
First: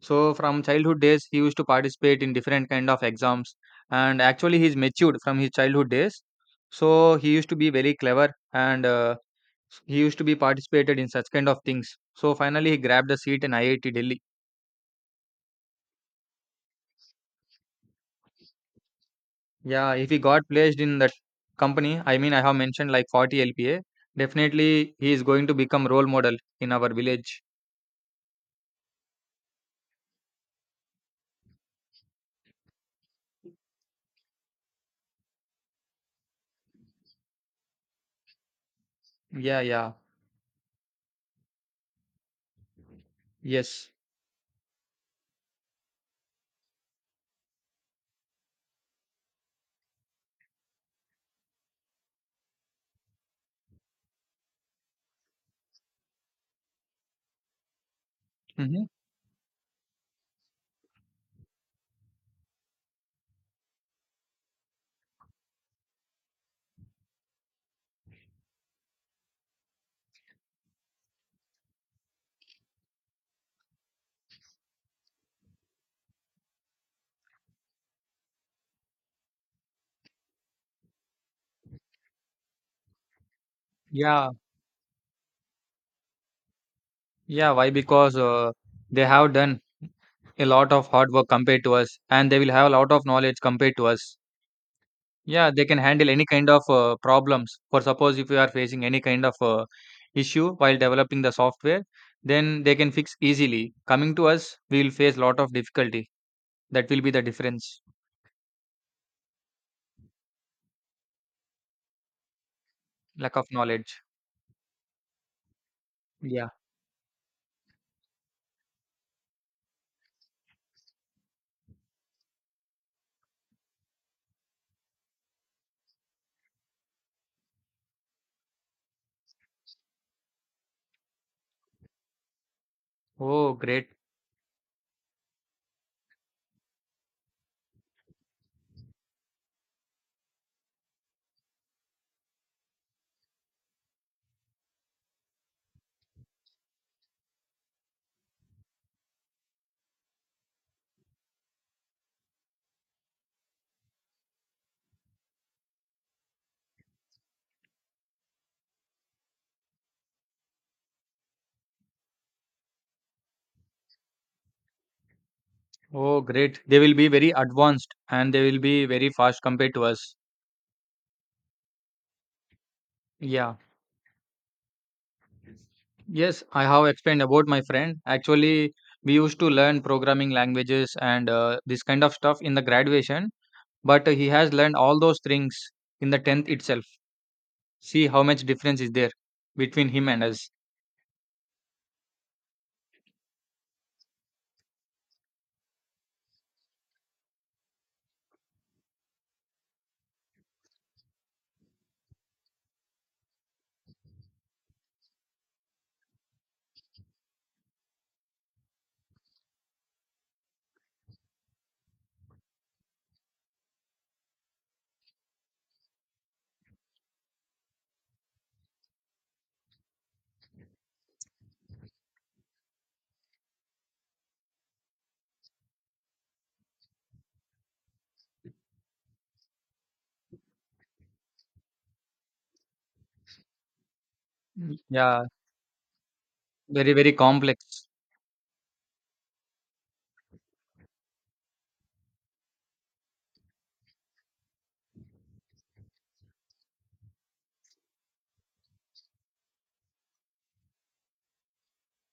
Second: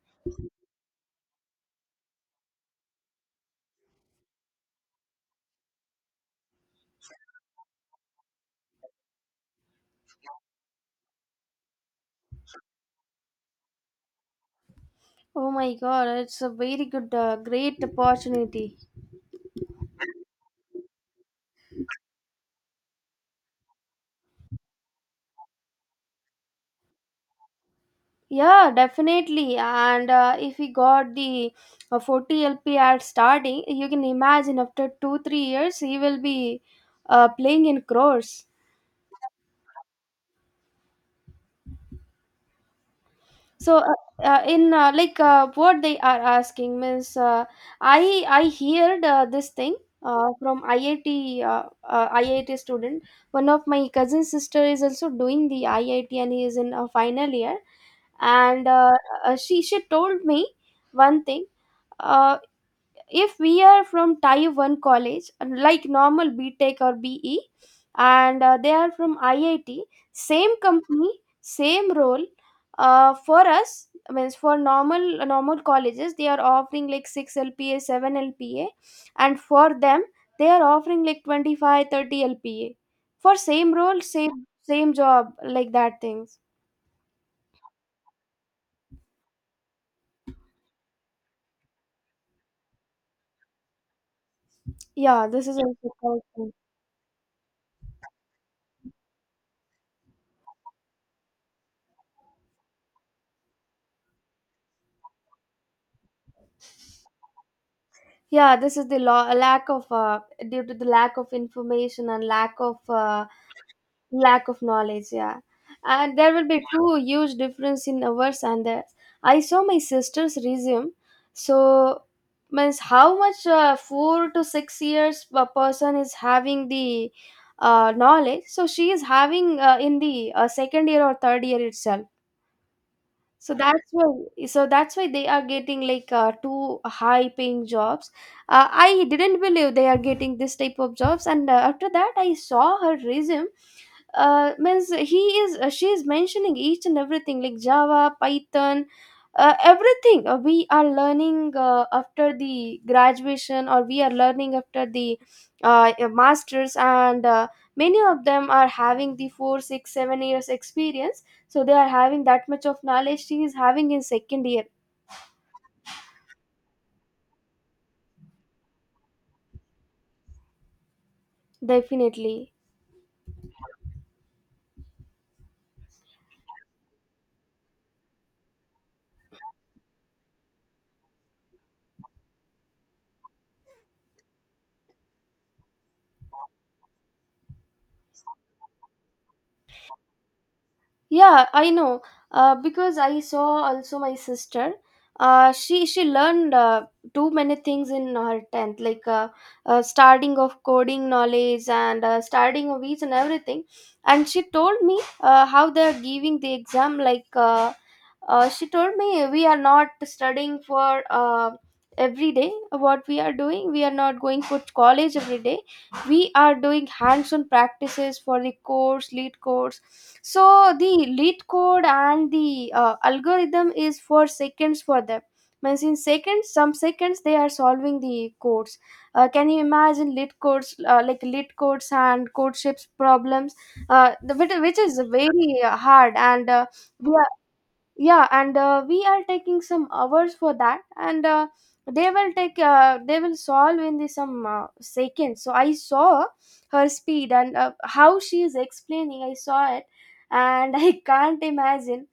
S1: So from childhood days he used to participate in different kind of exams, and actually he's matured from his childhood days. So he used to be very clever, and he used to be participated in such kind of things. So finally, he grabbed a seat in IIT Delhi.
S2: Oh my god, it's a very great opportunity.
S1: Yeah, if he got placed in that company, I mean, I have mentioned like 40 LPA. Definitely, he is going to become role model in our village.
S2: Yeah, definitely. And if he got the 40 LP at starting, you can imagine after 2-3 years he will be playing in crores.
S1: Yeah, yeah,
S2: So
S1: yes.
S2: in like what they are asking, means I heard this thing from IIT, uh, IIT student. One of my cousin sister is also doing the IIT and he is in a final year, and
S1: Hmm.
S2: she told me one thing. Uh, if we are from type 1 college, like normal BTech or BE, and they are from IIT, same company, same role, for us, means for normal colleges they are offering like 6 lpa 7 lpa, and for them they are offering like 25-30 lpa, for same role,
S1: Yeah,
S2: same job, like that things.
S1: yeah. Why? Because they have done a lot of hard work compared to us, and they will have a lot of knowledge compared to us.
S2: Yeah, this
S1: Yeah,
S2: is
S1: they can
S2: also
S1: handle any kind
S2: correct.
S1: of problems. For suppose if you are facing any kind of issue while developing the software, then they can fix easily. Coming to us, we will face lot of difficulty. That will be the difference,
S2: Yeah, this is the lack of due to the lack of information and
S1: lack of knowledge.
S2: lack of knowledge. Yeah, and there will
S1: Yeah.
S2: be two huge difference in ours and theirs. I saw my sister's resume. So means how much 4 to 6 years a person is having the knowledge. So she is having in the second year or third year itself. so
S1: Oh,
S2: that's
S1: great.
S2: why so that's why they are getting like two high paying jobs. I didn't believe they are getting this type of jobs. And after that I saw her resume. Means he is she is mentioning each and everything like Java, Python, everything we are learning after the graduation, or we are learning after the masters, and many of them are having the 4, 6, 7 years experience. So they are having that much of knowledge he is having in second year.
S1: Oh, great. They will be very advanced, and they will be very fast compared to us.
S2: Definitely.
S1: Yeah. Yes, I have explained about my friend. Actually, we used to learn programming languages and this kind of stuff in the graduation, but he has learned all those things in the 10th itself. See how much difference is there between him and us.
S2: Yeah, I know. Because I saw also my sister. She learned too many things in her tenth, like starting of coding knowledge and starting of each and everything. And she told me how they are giving the exam. Like she told me, we are not studying for every day. What we are doing, we are not going for college every day, we are doing hands-on practices for the course lead codes. So the lead code and the algorithm is for seconds for them, means in seconds, some seconds they are solving the codes. Can you imagine lead codes, like lead codes and codeships problems, which
S1: Mm.
S2: which is
S1: Yeah,
S2: very hard, and
S1: very, very
S2: we
S1: complex.
S2: yeah, and we are taking some hours for that. And they will solve in the some seconds. So I saw her speed and how she is explaining. I saw it and I can't imagine.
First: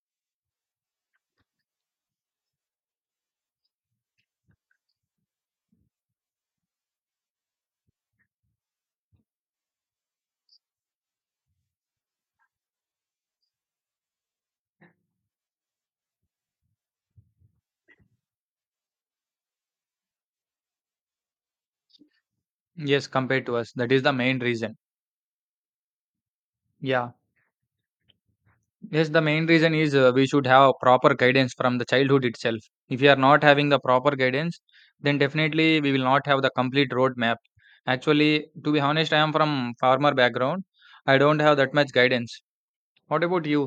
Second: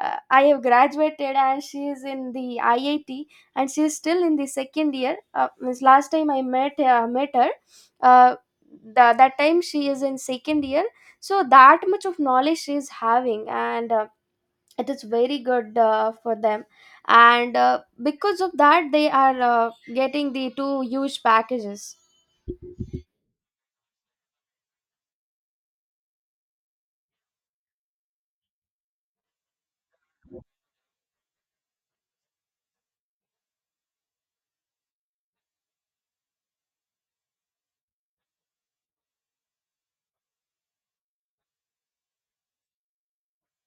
S2: I have graduated and she is in the IIT and she is still in the second year. Means last time I met her, uh, that time she is in second year. So that much of knowledge she is having. And it is very good for them. And because of that they are getting the two huge packages.
S1: Yes, compared to us, that is the main reason. Yeah. Yes, the main reason is we should have proper guidance from the childhood itself. If we are not having the proper guidance, then definitely we will not have the complete roadmap. Actually, to be honest, I am from farmer background. I don't have that much guidance. What about you?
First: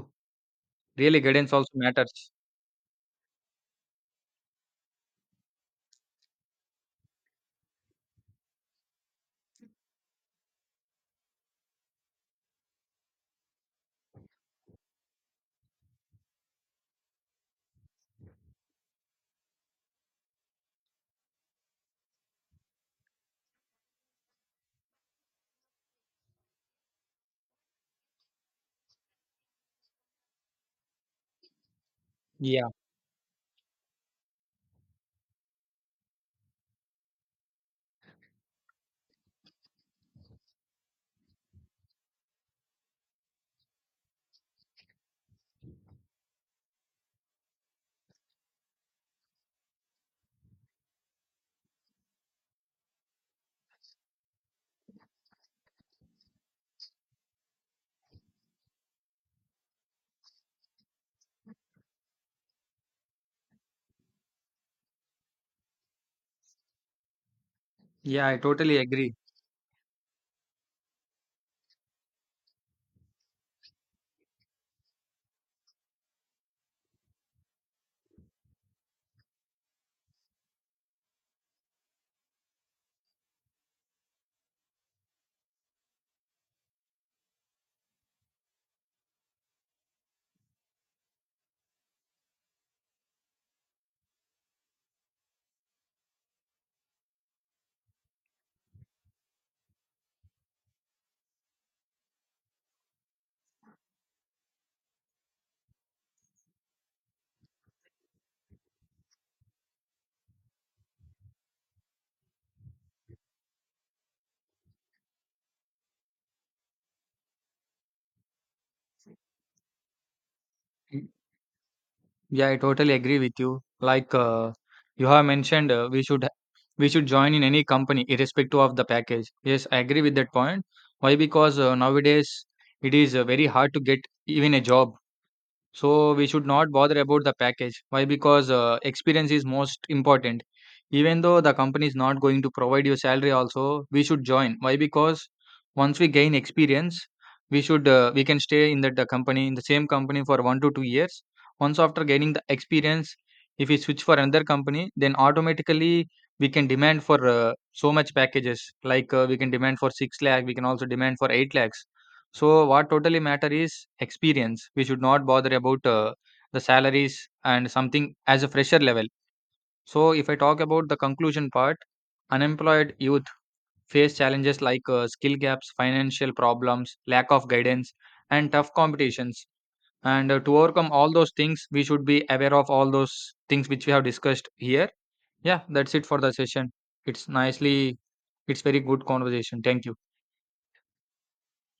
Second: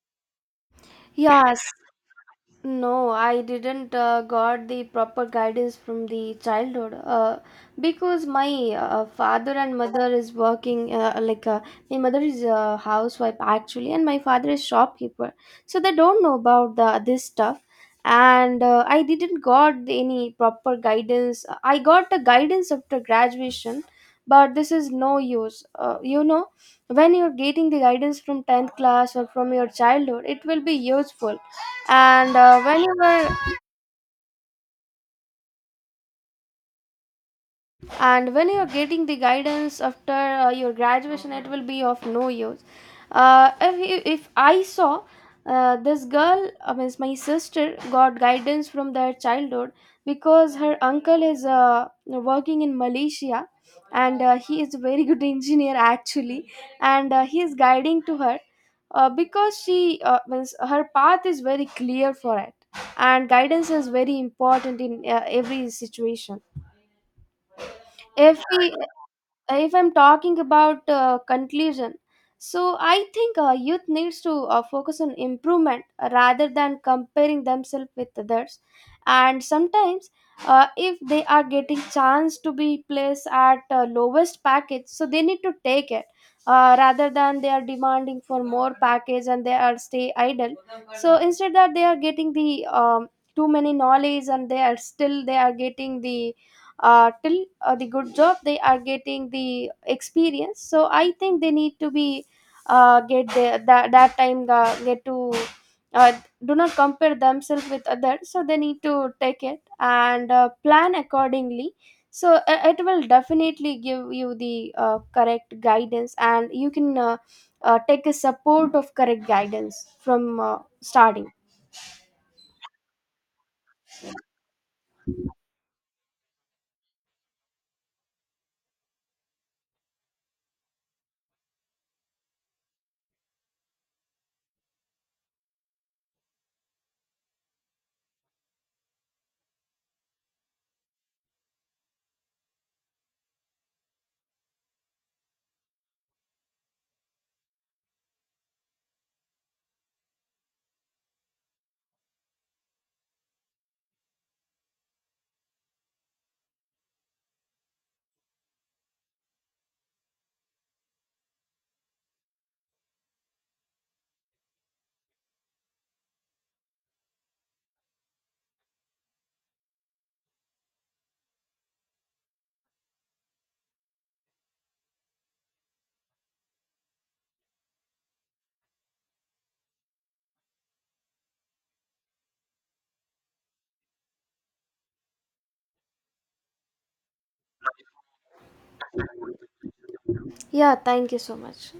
S1: Really, guidance
S2: Yes,
S1: also matters.
S2: no, I didn't got the proper guidance from the childhood, because my father and mother is working, like my mother is a housewife actually, and my father is shopkeeper. So they don't know about the this stuff. And I didn't any proper guidance. I got the guidance after graduation, but this is no use, you know, when you're getting the guidance from 10th class or from your childhood, it will be useful. And
S1: Yeah.
S2: when you were and when you are getting the guidance after your graduation, it will be of no use. If I saw this girl, means my sister got guidance from their childhood, because her uncle is working in Malaysia, and he is a very good engineer actually, and he is guiding to her. Because she means her path is very clear for it, and guidance is very important in every situation.
S1: Yeah, I
S2: if we
S1: totally
S2: uh,
S1: agree.
S2: if I'm talking about conclusion, so I think youth needs to focus on improvement rather than comparing themselves with others. And sometimes if they are getting chance to be placed at lowest package, so they need to take it, rather than they are demanding for more package and they are stay idle. So instead that they are getting the um, too many knowledge, and they are still they are getting the till the good job, they are getting the experience. So I think they need to be that time get to uh, do not compare themselves with others. So they need to take it and plan accordingly. So it will definitely give you the correct guidance, and you can take a support of correct guidance from starting.
S1: Yeah, I totally agree with you. Like you have mentioned, we should join in any company irrespective of the package. Yes, I agree with that point. Why? Because nowadays it is very hard to get even a job. So we should not bother about the package. Why? Because experience is most important. Even though the company is not going to provide you salary, also we should join. Why? Because once we gain experience, we can stay in that company in the same company for 1 to 2 years. Once after gaining the experience, if we switch for another company, then automatically we can demand for so much packages. Like we can demand for 6 lakh, we can also demand for 8 lakhs. So what totally matter is experience. We should not bother about the salaries and something as a fresher level. So if I talk about the conclusion part, unemployed youth face challenges like skill gaps, financial problems, lack of guidance, and tough competitions. And to overcome all those things, we should be aware of all those things which we have discussed here. Yeah, that's it for the session. It's nicely, it's very good conversation. Thank you.
S2: Yeah, thank you so much.